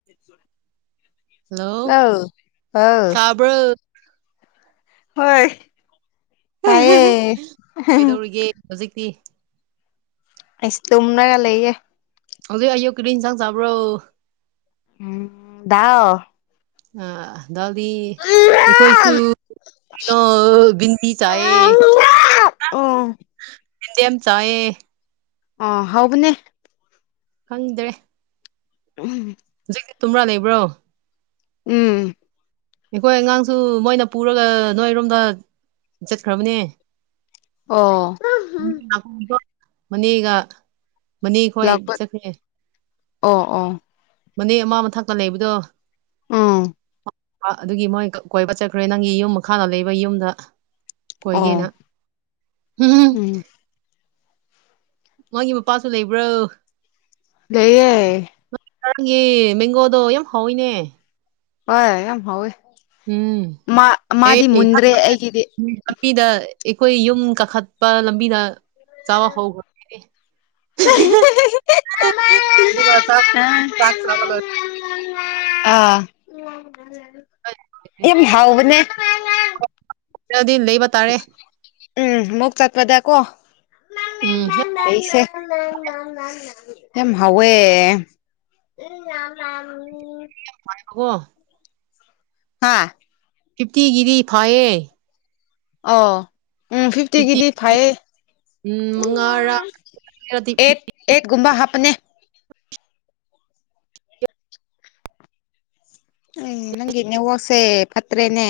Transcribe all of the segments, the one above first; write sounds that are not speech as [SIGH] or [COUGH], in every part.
[UNINTELLIGIBLE] Hello ꯇꯥꯕ꯭ꯔꯣ ꯍꯣꯏ ꯀꯩꯗꯧꯔꯤꯒꯦ ꯍꯧꯖꯤꯛꯇꯤ? ꯑꯩꯁ ꯇꯨꯝꯔꯒ ꯂꯩꯌꯦ꯫ ꯍꯧꯖꯤꯛ ꯑꯌꯨꯛ ꯀꯔꯤ ꯏꯟꯁꯥꯡ ꯆꯥꯕ꯭ꯔꯣ? ꯎꯝ ꯗꯥꯜ ꯑ ꯗꯥꯜꯗꯤ ꯑꯩꯈꯣꯏꯁꯨ ꯀꯩꯅꯣ ꯕꯤꯟꯗꯤ ꯆꯥꯏꯌꯦ꯫ ꯑꯣ ꯌꯦꯟꯗꯦꯝ ꯆꯥꯌꯦ ꯑ ꯍꯥꯎꯕꯅꯦ ꯈꯪꯗ꯭ꯔꯦ [UNINTELLIGIBLE] ꯍꯨꯖꯤꯛꯇꯤ ꯇꯨꯝꯔꯥ ꯂꯩꯕ꯭ꯔꯣ? ꯎꯝ ꯑꯩꯈꯣꯏ ꯑꯉꯥꯡꯁꯨ ꯃꯣꯏꯅ ꯄꯨꯔꯒ ꯅꯣꯏꯔꯣꯝꯗ ꯆꯠꯈ꯭ꯔꯕꯅꯦ꯫ ꯑꯣ [UNINTELLIGIBLE] ꯃꯅꯦꯒ ꯃꯅꯦ ꯈꯣꯏ ꯂꯥꯛꯄ ꯆꯠꯈ꯭ꯔꯦ ꯑꯣ ꯑꯣ ꯃꯅꯦ ꯑꯃ ꯃꯊꯛꯇ ꯂꯩꯕꯗꯣ ꯎꯝ ꯑꯥ ꯑꯗꯨꯒꯤ ꯃꯣꯏ ꯀꯣꯏꯕ ꯆꯠꯈ꯭ꯔꯦ ꯅꯪꯒꯤ ꯌꯨꯝ ꯃꯈꯥꯗ ꯂꯩꯕ ꯌꯨꯝꯗ ꯑꯣ ꯀꯣꯏꯒꯦꯅ ꯎꯝ ꯃꯥꯒꯤ ꯃꯄꯥꯁꯨ ꯂꯩꯕ꯭ꯔꯣ? ꯂꯩꯌꯦ ꯅꯪ ꯅꯪꯒꯤ ꯃꯦꯡꯒꯣꯗꯣ ꯌꯥꯝ ꯍꯥꯎꯋꯤꯅꯦ꯫ ꯍꯣꯏ ꯌꯥꯝ ꯍꯥꯎꯋꯦ ꯎꯝ ꯃꯥ ꯑꯦ ꯃꯥꯗꯤ ꯃꯨꯟꯗ꯭ꯔꯦ ꯑꯩꯒꯤꯗꯤ ꯂꯝꯕꯤꯗ ꯑꯩꯈꯣꯏ ꯌꯨꯝ ꯀꯥꯈꯠꯄ ꯂꯝꯕꯤꯗ ꯆꯥꯕ ꯍꯧꯈ꯭ꯔꯝꯅꯤꯅꯦ ꯑꯗꯨꯒ ꯆꯥꯛ ꯆꯥꯛꯆꯥꯕ ꯂꯣꯏ ꯑꯥ ꯌꯥꯝ ꯂꯣꯏꯔꯗꯤ ꯍꯥꯎꯕꯅꯦ ꯗꯤ ꯂꯩꯕ ꯇꯥꯔꯦ ꯎꯝ ꯃꯨꯛ ꯆꯠꯄꯗ ꯀꯣ ꯎꯝ ꯂꯩꯁꯦ ꯌꯥꯝ ꯍꯥꯎꯋꯦ [UNINTELLIGIBLE] [UNINTELLIGIBLE] ꯀꯣ ꯍꯥ ꯐꯤꯞꯇꯤꯒꯤꯗꯤ ꯐꯥꯏꯌꯦ ꯑꯧ ꯎꯝ ꯐꯤꯐꯇꯤ ꯐꯤꯐꯇꯤꯒꯤꯗꯤ ꯐꯥꯏꯌꯦ ꯎꯝ ꯃꯉꯥꯔꯥ ꯔꯗꯤ ꯄꯤ ꯑꯩꯠ ꯑꯦꯠ ꯒꯨꯝꯕꯥ ꯍꯥꯞꯄꯅꯦ ꯑꯦ ꯅꯪꯒꯤ ꯅꯦꯋꯥꯛꯁꯦ ꯐꯠꯇ꯭ꯔꯦꯅꯦ꯫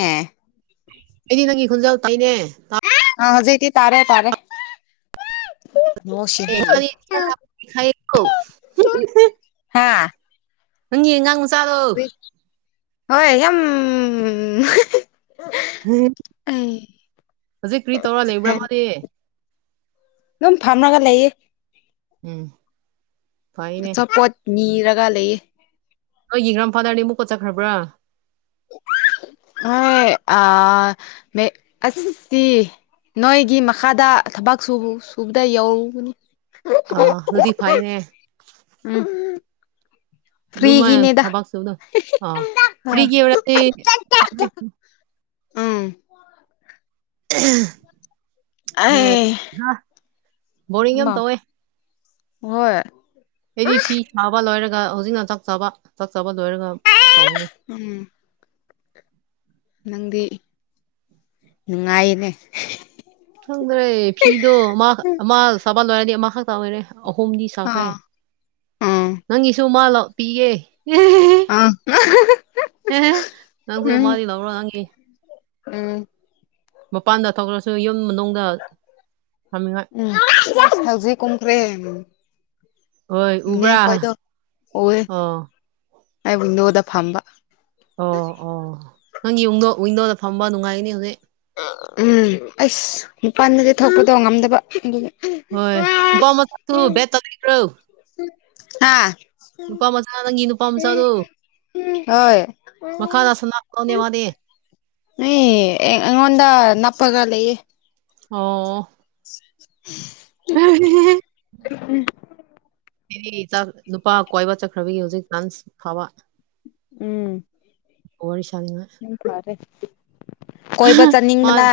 ꯑꯩꯗꯤ ꯅꯪꯒꯤ ꯈꯣꯟꯖꯦꯜ ꯇꯥꯏꯅꯦ꯫ ꯑ ꯍꯧꯖꯤꯛꯇꯤ ꯇꯥꯔꯦ ꯇꯥꯔꯦ꯫ [UNINTELLIGIBLE] ꯍꯥꯥ ꯅꯪꯒꯤ ꯑꯉꯥꯡ ꯃꯆꯥꯗꯣ ꯍꯣꯏ ꯌꯥꯝ ꯑꯩ ꯍꯧꯖꯤꯛ ꯀ꯭ꯔꯤ ꯇꯧꯔ ꯂꯩꯕ꯭ꯔꯥ ꯃꯥꯗꯤ? ꯗꯨꯝ ꯐꯝꯔꯒ ꯂꯩꯌꯦ꯫ ꯎꯝ ꯐꯩꯅꯦ ꯑꯆꯥꯄꯣꯠ ꯅꯤꯔꯒ ꯂꯩꯌꯦ꯫ ꯅꯣꯏꯒꯤ ꯒꯥꯔꯟꯐꯥꯗꯔꯗꯤ ꯑꯃꯨꯛꯀ ꯆꯠꯈ꯭ꯔꯕꯔꯥ? ꯍꯣꯏ ꯑꯥ ꯃꯦ ꯑꯁꯇꯤ ꯅꯣꯏꯒꯤ ꯃꯈꯥꯗ ꯊꯕꯛ ꯁꯨ ꯁꯨꯕꯗ ꯌꯧꯕꯅꯤ ꯑꯥ ꯑꯗꯨꯗꯤ ꯐꯩꯅꯦ ꯎꯝ ꯑꯗꯨꯃꯥꯏ ꯐ꯭ꯔꯤꯒꯤꯅꯦꯗ ꯊꯕꯛ ꯁꯨꯕꯗꯨ ꯑꯥ ꯍꯥ ꯐ꯭ꯔꯤꯒꯤ ꯑꯣꯏꯔꯗꯤ ꯎꯝ ꯑꯩ [UNINTELLIGIBLE] ꯕꯣꯔꯤꯡ ꯌꯥꯝ ꯃꯝ ꯇꯧꯋꯦ ꯍꯣꯏ ꯑꯩꯗꯤ ꯐꯤ ꯁꯥꯕ ꯂꯣꯏꯔꯒ ꯍꯧꯖꯤꯛꯅ ꯆꯥꯛ ꯆꯥꯕ ꯆꯥꯛ ꯆꯥꯕ ꯂꯣꯏꯔꯒ ꯇꯧꯅꯤ꯫ ꯎꯝ ꯅꯪꯗꯤ ꯅꯨꯡꯉꯥꯏꯌꯦꯅꯦ ꯈꯪꯗ꯭ꯔꯦ ꯐꯤꯗꯣ ꯑꯃ ꯑꯃ ꯁꯥꯕ ꯂꯣꯏꯔꯗꯤ ꯑꯃꯈꯛꯇ ꯑꯣꯏꯔꯦ ꯑꯍꯨꯝꯗꯤ ꯁꯥꯈ꯭ꯔꯦ ꯑꯥ ꯎꯝ ꯅꯪꯒꯤꯁꯨ ꯃꯥ ꯂꯧ ꯄꯤꯒꯦ ꯑꯥ ꯅꯪꯁꯨ ꯎꯝ ꯑꯃꯗꯤ ꯂꯧꯔꯣ ꯅꯪꯒꯤ ꯎꯝ ꯃꯄꯥꯟꯗ ꯊꯣꯛꯂꯁꯨ ꯌꯨꯝ ꯃꯅꯨꯡꯗ ꯊꯝꯅꯤꯉꯥꯏ ꯎꯝ ꯍꯧꯖꯤꯛ ꯀꯨꯝꯈ꯭ꯔꯦ ꯍꯣꯏ ꯅꯦ ꯎꯕ꯭ꯔꯥ ꯈꯣꯏꯗꯣ ꯎꯌꯦ ꯑꯣ ꯑꯩ ꯋꯤꯟꯗꯣꯗ ꯐꯝꯕ ꯑꯣ ꯑꯣ ꯅꯪꯒꯤ ꯌꯨꯝꯗꯣ ꯋꯤꯟꯗꯣꯗ ꯐꯝꯕ ꯅꯨꯡꯉꯥꯏꯒꯅꯤ ꯍꯧꯖꯤꯛ꯫ ꯎꯝ ꯑꯁ ꯃꯄꯥꯥꯟꯗꯗꯤ ꯊꯣꯛꯄꯗꯣ ꯉꯝꯗꯕ ꯑꯗꯨꯒꯤ ꯍꯣꯏ [UNINTELLIGIBLE] ꯕꯦꯗꯇ ꯂꯩꯕ꯭ꯔꯣ ꯍꯥꯥ ꯅꯨꯄꯥ ꯃꯆꯥꯥ ꯅꯪꯒꯤ ꯅꯨꯄꯥ ꯃꯆꯥꯥꯗꯣ ꯍꯣꯏ ꯁꯅꯥꯒꯗꯧꯅꯦ ꯃꯥꯗꯤ ꯅꯦ ꯑꯩꯉꯣꯟꯗ ꯅꯞꯄꯒ ꯂꯩꯌꯦ ꯑꯣ [UNINTELLIGIBLE] [UNINTELLIGIBLE] [UNINTELLIGIBLE] ꯅꯨꯄꯥ ꯀꯣꯏꯕ ꯆꯠꯈ꯭ꯔꯕꯒꯤ ꯍꯧꯖꯤꯛ [UNINTELLIGIBLE] ꯐꯕ ꯎꯝ ꯋꯥꯔꯤ ꯁꯥꯅꯤꯉꯥꯏ ꯐꯔꯦ ꯀꯣꯏꯕ ꯃꯥ ꯆꯠꯅꯤꯡꯕꯅ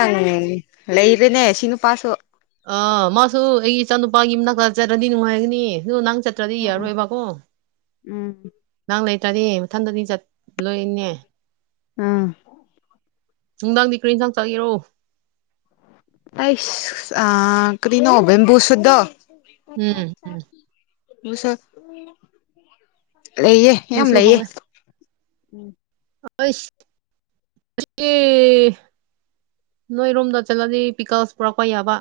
ꯂꯩꯔꯦꯅꯦ ꯁꯤ ꯅꯨꯄꯥꯁꯨ ꯑꯥ ꯃꯥꯁꯨ ꯑꯩꯒꯤ ꯏꯆꯥ ꯅꯨꯄꯥꯒꯤ ꯃꯅꯥꯛ ꯆꯠꯔꯗꯤ ꯅꯨꯡꯉꯥꯏꯒꯅꯤ ꯅꯪ ꯆꯠ ꯇ꯭ꯔꯗꯤ ꯎꯝ ꯌꯥꯔꯣꯏꯕꯀꯣ ꯎꯝ ꯅꯪ ꯂꯩꯇ꯭ꯔꯗꯤ ꯃꯊꯟꯗꯗꯤ ꯆꯠꯂꯣꯏꯅꯦ ꯑꯥ ꯅꯨꯡꯗꯥꯡꯗꯤ ꯀ꯭ꯔꯤ ꯏꯟꯁꯥꯡ ꯆꯥꯒꯦꯔꯣ? ꯑꯩꯁ ꯑꯥ ꯀꯔꯤꯅꯣ ꯕꯦꯝꯕꯨ ꯁꯨꯠꯗꯣ ꯎꯝ ꯎꯝ ꯕꯨ ꯁꯨꯠ ꯂꯩꯌꯦ꯫ ꯌꯥꯝ ꯑꯗꯨꯁꯨ ꯂꯩꯌꯦ ꯍꯧꯋꯦ ꯎꯝ ꯑꯩꯁ꯫ [UNINTELLIGIBLE] ꯅꯣꯏ ꯔꯣꯝꯗ ꯆꯠꯂꯗꯤ ꯄꯤꯀꯜꯁ ꯄꯨꯔꯛꯄ ꯌꯥꯕ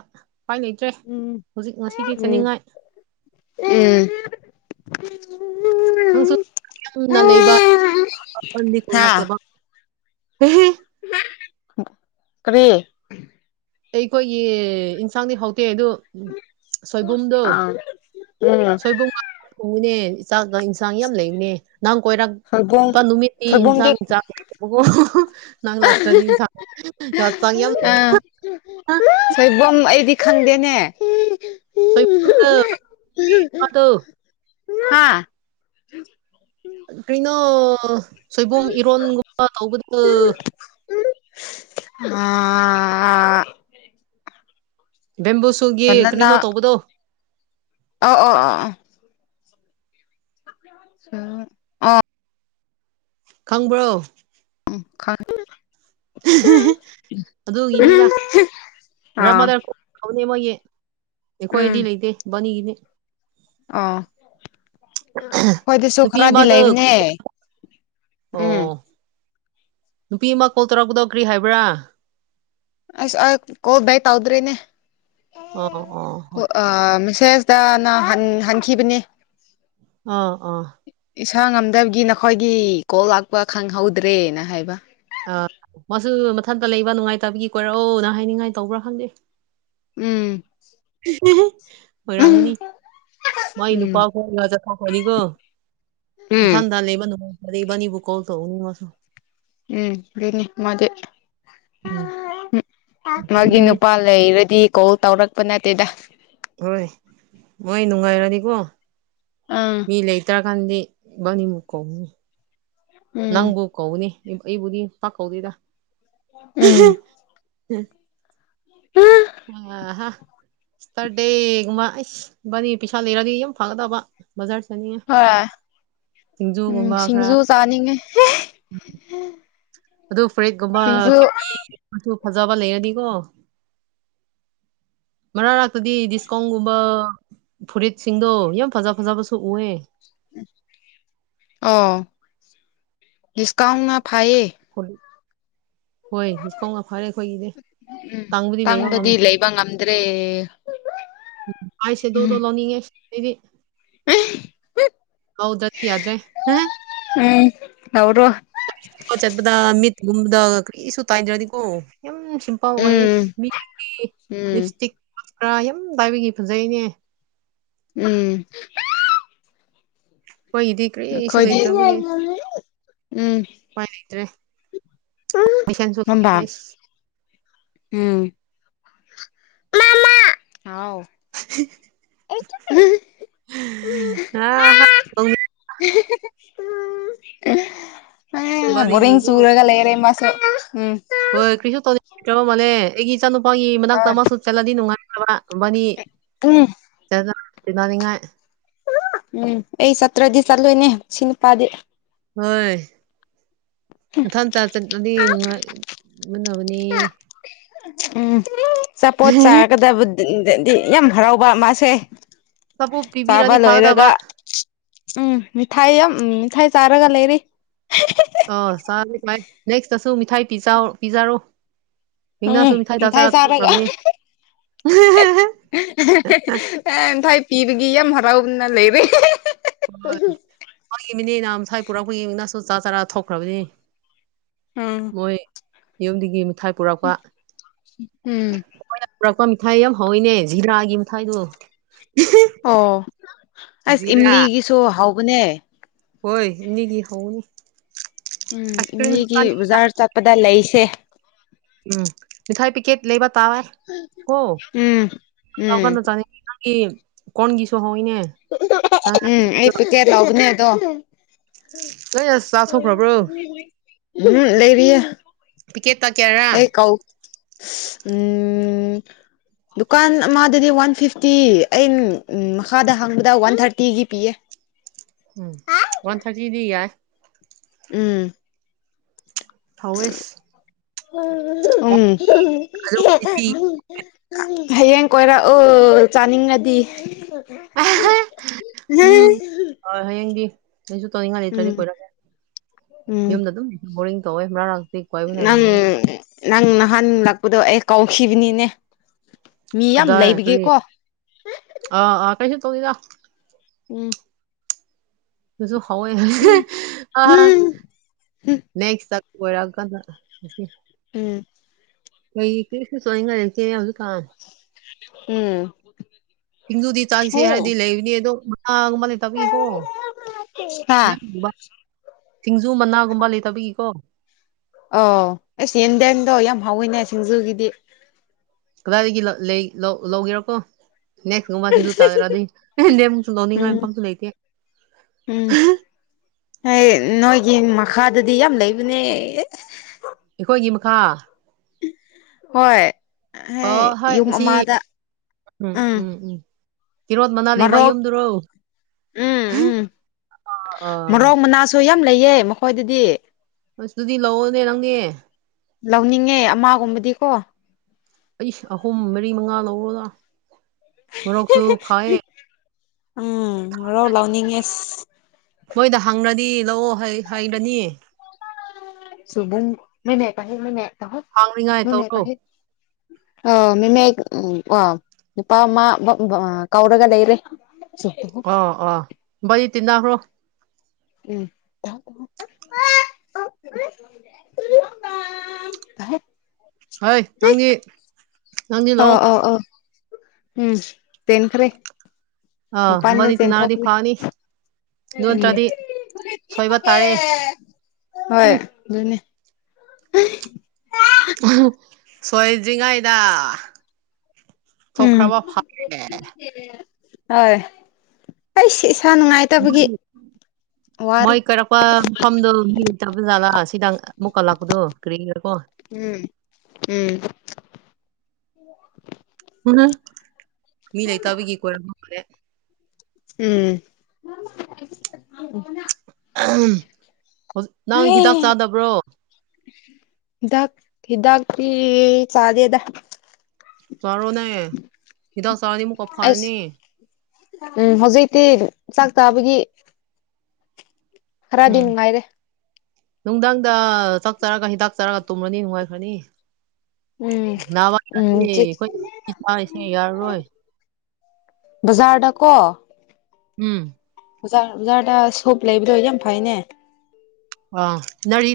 ꯄꯥꯏ ꯂꯩ ꯎꯝ [UNINTELLIGIBLE] ꯎꯝ ꯎꯝ꯫ ꯅꯪꯁꯨ ꯌꯥꯝꯅ ꯂꯩꯕ [INAUDIBLE] ꯀꯣꯏꯗꯤ ꯍꯥ ꯀꯣꯏꯔꯛꯇꯕ꯫ [UNINTELLIGIBLE] [UNINTELLIGIBLE] ꯀꯔꯤ꯫ ꯑꯩꯈꯣꯏꯒꯤ ꯏꯟꯁꯥꯡꯗꯤ ꯍꯥꯎꯇꯦ ꯑꯗꯨ ꯁꯣꯏꯕꯨꯝꯗꯣ ꯑꯥ ꯎꯝ ꯁꯣꯏꯕꯨꯝ ꯉꯥ ꯇꯣꯡꯒꯣꯅꯦ ꯆꯥꯛꯒ ꯏꯟꯁꯥꯡ ꯌꯥꯝ ꯂꯩꯕꯅꯦ꯫ ꯅꯪ ꯀꯣꯏꯔꯛ ꯁꯣꯏꯕꯨꯝ ꯄ ꯅꯨꯃꯤꯠꯅꯤ ꯁꯣꯏꯕꯨꯝꯗꯤ ꯏꯟꯁꯥꯡ ꯆꯥꯛ ꯂꯩꯇꯕꯀꫭ꯫ [UNINTELLIGIBLE] ꯅꯪ ꯂꯥꯛꯇ꯭ꯔꯅꯤ ꯏꯟꯁꯥꯡ ꯒ ꯆꯥꯡ ꯌꯥꯝ ꯂꯩ꯫ [UNINTELLIGIBLE] ꯁꯣꯏꯕꯣꯝ ꯑꯩꯗꯤ ꯈꯪꯗꯦꯅꯦ꯫ ꯁꯣꯏꯗꯣ [INAUDIBLE] [UNINTELLIGIBLE] ꯀ꯭ꯔꯤꯅꯣ ꯁꯣꯏꯕꯨꯝ ꯏꯔꯣꯟꯒꯨꯝꯕ ꯇꯧꯕꯗꫭ꯫ [UNINTELLIGIBLE] ꯕꯦꯝꯕꯨꯁꯨ ꯕꯥꯅꯥꯅꯥ ꯑꯣ ꯑꯣ ꯑꯣ꯫ [UNINTELLIGIBLE] ꯈꯪꯕ꯭ꯔꯣ꯫ ꯎꯝ ꯈꯪꯉꯦ꯫ [UNINTELLIGIBLE] ꯈꯪꯉꯦ ꯑꯗꯨꯒꯤꯅꯤꯗ ꯑꯥ ꯒ꯭ꯔꯃꯗꯔ ꯀꯧꯕꯅꯤ ꯃꯣꯏꯒꯤ꯫ ꯑꯩꯈꯣꯏꯗꯤ ꯂꯩꯇꯦ ꯏꯕꯅꯤꯒꯤꯅꯦ꯫ ꯑꫭ꯫ ꯈꯣꯏꯗꯁꯨ ꯅꯨꯄꯤ ꯈꯔꯗꯤ ꯑꯃꯗꯣ ꯂꯩꯕꯅꯦ ꯑꯣ ꯎꯝ꯫ ꯅꯨꯄꯤ ꯑꯃ ꯀꯣꯜ ꯇꯧꯔꯛꯄꯗꯣ ꯀ꯭ꯔꯤ ꯍꯥꯏꯕ꯭ꯔꯥ꯫ ꯑꯁ ꯑꯩ ꯀꯣꯜ ꯕꯦꯛ ꯇꯧꯗ꯭ꯔꯤꯅꯦ꯫ ꯑꯣ ꯑꯣ ꯍꯣꯢ꯫ ꯑ ꯃꯦꯁꯦꯁꯇꯅ ꯍꯟ ꯍꯟꯈꯤꯕꯅꯤ꯫ ꯑꫭ ꯑꫭ꯫ ꯏꯁꯥ ꯉꯝꯗꯕꯒꯤ ꯅꯈꯣꯏꯒꯤ ꯀꯣꯜ ꯂꯥꯛꯄ ꯈꯪꯍꯧꯗ꯭ꯔꯦꯅ ꯍꯥꯏꯕ꯫ ꯑ ꯃꯁꯨ ꯃꯊꯟꯇ ꯂꯩꯕ ꯅꯨꯡꯉꯥꯏꯇꯕꯒꯤ ꯀꯣꯏꯔꯛꯑꯣꯅ ꯍꯥꯏꯅꯤꯡꯉꯥꯏ ꯇꯧꯕ꯭ꯔꯥ ꯈꯪꯗꯦ꯫ ꯎꯝ꯫ [INAUDIBLE] ꯑꯣꯢꯔꯝꯒꯅꯤ ꯃꯒꯤ ꯎꯝ ꯅꯨꯄꯥ ꯈꯣꯢꯒ ꯆꯠꯊꯣꯈꯔꯅꯤꯀꯣ꯫ ꯎꯝ ꯐꯝꯄꯥꯟꯗ ꯂꯩꯕꯅ [INAUDIBLE] ꯢꯅꯤꯕꯨ ꯀꯣꯜ ꯇꯧꯕꯅꯤ ꯃꯁꯨ꯫ ꯎꯝ ꯗꯨꯅꯤ ꯃꯥꯗꯤ ꯎꯝ ꯃꯤ ꯃꯥꯒꯤ ꯅꯨꯄꯥ ꯂ ꯂꯩꯔꯗꯤ ꯀꯣꯜ ꯇꯧꯔꯛꯄ ꯅꯠꯇꯦꯗ꯫ ꯍꯣꯏ ꯃꯣꯏ ꯅꯨꯡꯉꯥꯏꯔꯅꯤꯀꯣ꯫ ꯑꯥ꯫ ꯃꯤ ꯂꯩꯇ꯭ꯔ ꯀꯥꯟꯗꯤ ꯢꯕꯅꯤꯕꯨ ꯀꯧꯅꯤ ꯎꯝ ꯅꯪꯕꯨ ꯀꯧꯒꯅꯤ ꯑꯩꯕꯨꯗꯤ ꯄꯥꯛ ꯀꯧꯗꯦꯗ꯫ ꯎꯝ꯫ [UNINTELLIGIBLE] [UNINTELLIGIBLE] ꯑ ꯍꯥ ꯁꯇꯔꯗꯦꯒꯨꯝꯕ ꯑꯩꯁ ꯏꯕꯥꯅꯤ ꯄꯩꯁꯥ ꯂꯩꯔꯗꯤ ꯌꯥꯝ ꯐꯒꯗꯕ ꯕꯖꯥꯔ ꯆꯅꯤꯉꯦ ꯍꯣꯏ ꯎꯝ ꯈꯔ ꯁꯤꯡꯖꯨ ꯆꯥꯅꯤꯡꯉꯦ [UNINTELLIGIBLE] ꯑꯗꯨ ꯐꯨꯔꯤꯠꯀꯨꯝꯕ ꯁꯤꯡꯖꯨ ꯐꯤꯐꯇꯤ ꯃꯆꯨ ꯐꯖꯕ ꯂꯩꯔꯗꯤꯀꯣ ꯃꯔꯛ ꯔꯛꯇꯗꯤ ꯗꯤꯁꯄꯣ ꯒꯨꯝꯕ ꯐꯨꯔꯤꯠꯁꯤꯡꯗꯣ ꯌꯥꯝ ꯐꯖ ꯐꯖꯕꯁꯨ ꯎꯑꯦ ꯑꯥꯎ ꯗꯤꯁꯀꯥꯎꯟꯅ ꯐꯩꯌꯦ ꯍꯣꯏ ꯗꯤꯁꯀꯥꯎꯅ ꯐꯔꯦ ꯑꯩꯈꯣꯏꯒꯤꯗꯤ ꯇꯥꯡꯕꯗꯤ ꯂꯩꯕ ꯉꯝ ꯂꯩꯕ ꯉꯝ ꯗ꯭ꯔꯦ ꯑꯥꯢꯁꯦꯗꯣꯗꯣ ꯂꯧꯅꯤꯡꯉꯦ ꯑꯩꯗꯤ ꯂꯧꯗ꯭ꯔꯗꯤ ꯌꯥꯗ꯭ꯔꯦ [UNINTELLIGIBLE] ꯎꯝ ꯂꯧꯔꯣ ꯄ ꯆꯠꯄꯗ ꯃꯤꯠꯒꯨꯝꯕꯗ ꯀꯔꯤꯁꯨ ꯇꯥꯏꯗ꯭ꯔꯗꯤꯀꯣ ꯌꯥꯝ ꯁꯤꯝ ꯄꯥ ꯑꯣꯏꯌꯦ ꯎꯝ ꯃꯤꯒꯤꯗꯤ ꯎꯝ ꯂꯤꯞꯁꯇꯤꯛ ꯈ꯭ꯔꯥ ꯌꯥꯝ ꯄꯥꯏꯕꯒꯤ ꯐꯖꯩꯅꯦ ꯎꯝ ꯑꯈꯣꯏꯒꯤꯗꯤ ꯀ꯭ꯔꯤꯁꯨ ꯑꯩꯈꯣꯏꯗꯤ ꯂꯩꯇ꯭ꯔꯕꯒꯤ ꯎꯝ ꯎꯄꯥꯏ ꯂꯩꯇ꯭ꯔꯦ [UNINTELLIGIBLE] ꯇꯧꯅꯤꯡꯉꯦ ꯃꯝꯕꯥ ꯍꯩꯁ ꯎꯝ ꯃꯃꯥ ꯍꯥꯎ ꯑ ꯍꯥ [UNINTELLIGIBLE] ꯑꯦ ꯕꯣꯔꯤꯡ ꯏꯕꯥꯅꯤꯒꯤꯀꯣ ꯆꯨꯔꯒ ꯂꯩꯔꯦ ꯃꯥꯁꯨ ꯎꯝ ꯍꯣꯏ ꯀꯔꯤ ꯇꯧꯗꯦ [UNINTELLIGIBLE] ꯃꯅꯦ ꯑꯩꯒꯤ ꯏꯆꯥꯅꯨꯄꯥꯒꯤ ꯃꯅꯥꯛꯇ ꯑꯃ ꯁꯨ ꯆꯠꯂꯗꯤ ꯅꯨꯡꯉꯥꯏꯇ꯭ꯔꯕ ꯃꯕꯥꯅꯤ ꯎꯝ ꯇꯦꯗ ꯇꯤꯅꯅꯤꯡꯉꯥꯏ ꯎꯝ ꯑꯩ ꯆꯠꯇ꯭ꯔꯗꯤ ꯆꯠꯂꯣꯏꯅꯦ ꯁꯤ ꯅꯨꯄꯥꯗꯤ ꯍꯣꯏ ꯃꯊꯟꯗ ꯆꯠꯂꯗꯤ ꯅꯨꯡꯉꯥꯏꯒꯗꯕꯅꯤ ꯎꯝ ꯑꯆꯥꯄꯣꯠ ꯆꯥꯒꯔꯒꯗꯕꯗꯗꯤ ꯌꯥꯝ ꯍꯔꯥꯎꯕ ꯃꯥꯁꯦ ꯆꯐꯨ ꯄꯥꯕ ꯄꯤꯕꯤꯔꯗꯤ ꯐꯒꯗꯕ ꯂꯣꯏꯔꯒ ꯎꯝ ꯃꯤꯊꯥꯏ ꯑꯃ ꯎꯝ ꯃꯤꯊꯥꯏ ꯆꯥꯔꯒ ꯂꯩꯔꯤ ꯑ ꯆꯥ ꯅꯤꯡꯉꯥꯏ ꯅꯦꯛꯁꯇꯁꯨ ꯃꯤꯊꯥꯏ ꯄꯤꯖ ꯄꯤꯖꯥꯔꯣ ꯎꯝ ꯃꯤꯡꯅꯥꯁꯨ ꯃꯤꯊꯥꯏ ꯆꯥꯔꯒ [UNINTELLIGIBLE] ꯑꯦ ꯃꯤꯊꯥꯏ ꯄꯤꯕꯒꯤ ꯌꯥꯝ ꯍꯔꯥꯎꯅ ꯂꯩꯕꯒꯤ ꯍꯥꯏ ꯒꯤ ꯃꯤꯅꯤꯅ ꯉꯁꯥꯏ ꯄꯨꯔꯛꯄ ꯌꯦꯡꯅꯁꯨ ꯆꯥ ꯆꯔꯥ ꯊꯣꯛꯈ꯭ꯔꯕꯅꯤ ꯎꯝ ꯃꯣꯏ ꯌꯨꯝꯗꯒꯤ ꯃꯤꯊꯥꯏ ꯄꯨꯔꯛꯄ ꯎꯝ ꯃꯣꯏꯅ ꯄꯨꯔꯛꯄ ꯃꯤꯊꯥꯏ ꯌꯥꯝ ꯍꯥꯎꯋꯤꯅꯦ ꯖꯤꯔꯥꯒꯤ ꯃꯤꯊꯥꯏꯗꯣ ꯑꯣ ꯑꯁ ꯖꯤꯔꯥ ꯏꯝꯂꯤꯒꯤꯁꯨ ꯍꯥꯎꯕꯅꯦ ꯍꯣꯏ ꯏꯝꯂꯤꯒꯤ ꯍꯥꯎꯕꯅꯤ ꯎꯝ ꯏꯝꯂꯤꯒꯤ ꯕꯖꯥꯔ ꯆꯠꯄꯗ ꯂꯩꯁꯦ ꯎꯝ ꯃꯤꯊꯥꯏ ꯄꯤꯀꯦꯠ ꯂꯩꯕ ꯇꯥꯔꯦ ꯀꯣ ꯎꯝ ꯎꯝ [UNINTELLIGIBLE] ꯆꯥꯅꯤꯡꯉꯤ ꯅꯪꯒꯤ ꯀꯣꯟꯒꯤꯁꯨ ꯍꯥꯎꯏꯅꯦ ꯎꯝ ꯑꯩ ꯄꯤꯀꯦꯠ ꯇꯥꯎꯕꯅꯦ ꯑꯗꯣ ꯂꯣꯏꯅ ꯆꯥꯊꯣꯛꯈ꯭ꯔꯕ꯭ꯔꯣ? ꯎꯝ ꯂꯩꯔꯤꯌꯦ ꯄꯤꯀꯦꯠꯇ ꯀꯌꯥꯔꯥ? ꯑꯩ ꯀꯥꯎ [UNINTELLIGIBLE] [UNINTELLIGIBLE] ꯗꯨꯀꯥꯟ ꯑꯃꯗꯗꯤ ꯋꯥꯟ ꯐꯤꯐꯇꯤ ꯑꯩ ꯃꯈꯥꯗ ꯍꯪꯕꯗ ꯋꯥꯟ ꯊꯥꯔꯇꯤꯒꯤ ꯄꯤꯌꯦ꯫ ꯎꯝ ꯋꯥꯟ ꯊꯔꯇꯤꯗꯤ ꯌꯥꯏ꯫ ꯎꯝ ꯍꯧꯋꯦꯁ [UNINTELLIGIBLE] ꯎꯝ ꯍꯌꯦꯡ ꯀꯣꯏꯔꯛꯑꯣ ꯆꯥꯅꯤꯡꯉꯗꯤ ꯑꯍꯥ ꯎꯝ ꯍꯣꯏ ꯍꯌꯦꯡꯗꯤ ꯀꯩꯁꯨ ꯇꯧꯅꯤꯡꯉꯥꯏ ꯂꯩꯇ꯭ꯔꯗꯤ ꯎꯝ ꯀꯣꯏꯔꯛꯒꯦ꯫ ꯎꯝ ꯌꯨꯝꯗ ꯑꯗꯨꯝ ꯕꯣꯔꯤꯡ ꯇꯧꯋꯦ [UNINTELLIGIBLE] ꯅꯪ ꯅꯨꯡꯉꯥꯏꯌꯦ ꯅꯪ ꯅꯍꯥꯟ ꯂꯥꯛꯄꯗꯣ ꯑꯩ ꯀꯥꯎꯈꯤꯕꯅꯤꯅꯦ꯫ ꯃꯤ ꯌꯥꯝ ꯀꯗꯥꯏ ꯀ꯭ꯔꯤ ꯂꯩꯕꯒꯤꯀꯣ ꯑꯥ ꯑꯥ ꯀꯩꯁꯨ ꯇꯧꯗꯦꯗ꯫ ꯎꯝ ꯁꯨ ꯍꯥꯎꯋꯦ ꯎꯝ ꯑ ꯎꯝ ꯎꯝ ꯅꯦꯛꯁꯇ ꯑꯣꯏꯔꯀꯥꯟꯗ ꯑꯁꯤ ꯎꯝ [UNINTELLIGIBLE] ꯂꯩꯇꯦ ꯍꯧꯖꯤꯛꯀꯥꯟ ꯎꯝ ꯏꯟꯗꯨꯗꯤ ꯆꯪꯁꯦ ꯍꯣ ꯍꯥꯏꯔꯗꯤ ꯂꯩꯒꯅꯤ ꯑꯗꯣ [UNINTELLIGIBLE] ꯂꯩꯇꯕꯒꯤꯀꯣ ꯍꯥ ꯌꯥꯝ ꯂꯨꯕ ꯁꯤꯡꯖꯨ ꯃꯅꯥꯒꯨꯝꯕ ꯂꯩꯇꯕꯒꯤꯀꯣ ꯑꯣ ꯑꯩꯁ ꯌꯦꯟꯗꯦꯝꯗꯣ ꯌꯥꯝ ꯍꯥꯎꯋꯤꯅꯦ ꯁꯤꯡꯖꯨꯒꯤꯗꯤ ꯀꯗꯥꯏꯗꯒꯤ ꯂ ꯂꯩ ꯂꯧ ꯂꯧꯒꯦꯔꯥ ꯀꯣ ꯅꯦꯛꯁꯀꯨꯝꯕ ꯁꯤꯡꯖꯨ ꯆꯥꯒꯔꯗꯤ ꯌꯦꯟꯗꯦꯝ ꯁꯨ ꯂꯧꯅꯤꯡꯉꯥꯏ ꯎꯝ ꯃꯐꯝꯁꯨ ꯂꯩꯇꯦ꯫ ꯎꯝ ꯍꯩ ꯅꯣꯏꯒꯤ ꯃꯈꯥꯗꯗꯤ ꯌꯥꯝ ꯂꯩꯕꯅꯦ꯫ ꯑꯩꯈꯣꯏꯒꯤ ꯃꯈꯥ ꯍꯣꯏ ꯍꯣꯏ ꯑꯣ ꯌꯨꯝ ꯑꯁꯤ ꯑꯃꯥꯗ ꯎꯝ ꯀꯤꯔꯣꯠ ꯃꯅꯥ ꯂꯩꯕ ꯃꯔꯣꯛ ꯌꯨꯝꯗꯨꯔꯣ ꯎꯝ ꯎꯝ ꯑꯥ ꯃꯔꯣꯛ ꯃꯅꯥꯁꯨ ꯌꯥꯝ ꯂꯩꯌꯦ ꯃꯈꯣꯏꯗꯗꯤ ꯑꯁ ꯑꯗꯨꯗꯤ ꯂꯧꯑꯣꯅꯦ ꯅꯪꯒꯤ ꯂꯧꯅꯤꯡꯉꯦ ꯑꯃꯒꯨꯝꯕꯗꯤꯀꯣ ꯑꯩꯁ ꯑꯍꯨꯝ ꯃꯔꯤ ꯃꯉꯥ ꯂꯧꯔꯣꯗ ꯃꯣꯔꯣꯛꯁꯨ ꯐꯥꯌꯦ ꯎꯝ ꯃꯣꯔꯣꯛ ꯂꯧꯅꯤꯡꯉꯦ ꯑꯁ ꯃꯣꯏꯗ ꯍꯪꯔꯗꯤ ꯂꯧꯑꯣ ꯍꯥꯏ ꯍꯥꯏꯒꯅꯤ ꯁꯣꯏꯕꯨꯝ ꯍꯥꯡꯅꯤꯉꯥꯏ [UNINTELLIGIBLE] [INAUDIBLE] ꯑꯥ ꯃꯤꯅꯠ ꯑꯥ ꯅꯨꯄꯥ ꯑꯃ ꯕ ꯕ ꯑꯥ ꯀꯧꯔꯒ ꯂꯩꯔꯦ꯫ ꯑꯣ ꯑꯣ ꯕꯩ ꯇꯤꯅꯈ꯭ꯔꯣ ꯎꯝ [UNINTELLIGIBLE] ꯑꯧ ꯍꯥꯏ ꯅꯪꯗꯤ ꯅꯪꯗꯤ ꯂꯥꯛꯑꯣ ꯑꯣ ꯑꯣ ꯑꯣ ꯎꯝ ꯄꯦꯟꯈ꯭ꯔꯦ꯫ ꯑꯥ ꯃꯄꯥꯟꯗ ꯃꯕꯥꯅꯤ ꯇꯤꯟꯅꯔꯗꯤ ꯆꯦꯟꯊꯣꯛꯔꯤ ꯐꯅꯤ ꯑꯗꯨ ꯎꯝ ꯅꯠꯇ꯭ꯔꯗꯤ ꯁꯣꯏꯕ ꯇꯥꯔꯦ [UNINTELLIGIBLE] ꯍꯣꯏ ꯎꯝ ꯑꯗꯨꯅꯦ ꯁꯣꯏꯗ꯭ꯔꯤꯉꯥꯢꯗꯥ ꯎꯝ ꯊꯣꯛꯈ꯭ꯔꯕ [UNINTELLIGIBLE] ꯍꯣꯏ [UNINTELLIGIBLE] ꯏꯁꯥ ꯅꯨꯡꯉꯥꯏꯇꯕꯒꯤ ꯋꯥꯔꯤ ꯄ ꯃꯐꯝꯗꯣ ꯃꯤ ꯂꯩꯇꯕ ꯖꯥꯠꯂꯥ ꯁꯤꯗꯪ ꯑꯃꯨꯛꯀ ꯂꯥꯛꯄꯗꯣ ꯀ꯭ꯔꯤꯒꯤꯔꯀꯣ ꯎꯝ ꯎꯝ ꯍꯝꯍꯝ ꯃꯤ ꯂꯩꯇꯕꯒꯤ ꯀꯣꯏꯔꯝꯃꯣꯢ ꯎꯝ [UNINTELLIGIBLE] [UNINTELLIGIBLE] ꯍꯧꯖ ꯅꯪ ꯍꯤꯗꯥꯛ ꯆꯥꯗꯕ꯭ꯔꯣ ꯍꯤꯗꯥꯛ ꯍꯤꯗꯥꯛꯇꯤ ꯆꯥꯗꯦꯗ ꯆꯥꯔꯣꯅꯦ ꯍꯤꯗꯥꯛ ꯆꯥꯔꯗꯤ ꯑꯃꯨꯛꯀ ꯑꯩꯁ ꯐꯔꯅꯤ ꯎꯝ ꯍꯧꯖꯤꯛꯇꯤ ꯆꯥꯛ ꯆꯥꯕꯒꯤ ꯈꯔꯗꯤ ꯎꯝ ꯅꯨꯡꯉꯥꯏꯔꯦ ꯅꯨꯡꯗꯥꯥꯡꯗ ꯆꯥꯛ ꯆꯥꯔꯒ ꯍꯤꯗꯥꯛ ꯆꯥꯔꯒ ꯇꯨꯝꯔꯗꯤ ꯅꯨꯡꯉꯥꯏꯈ꯭ꯔꯅꯤ ꯎꯝ ꯅꯥꯕ ꯌꯥꯗꯦ ꯎꯝ [UNINTELLIGIBLE] ꯌꯥꯔꯔꯣꯏ ꯕꯖꯥꯔꯗ ꯀꯣ ꯎꯝ ꯕꯖꯥꯔ ꯕꯖꯥꯔꯗ ꯁꯣꯞ ꯂꯩꯕꯗꯣ ꯌꯥꯝ ꯐꯩꯌꯦꯅꯦ ꯑꯥ ꯅꯔꯤ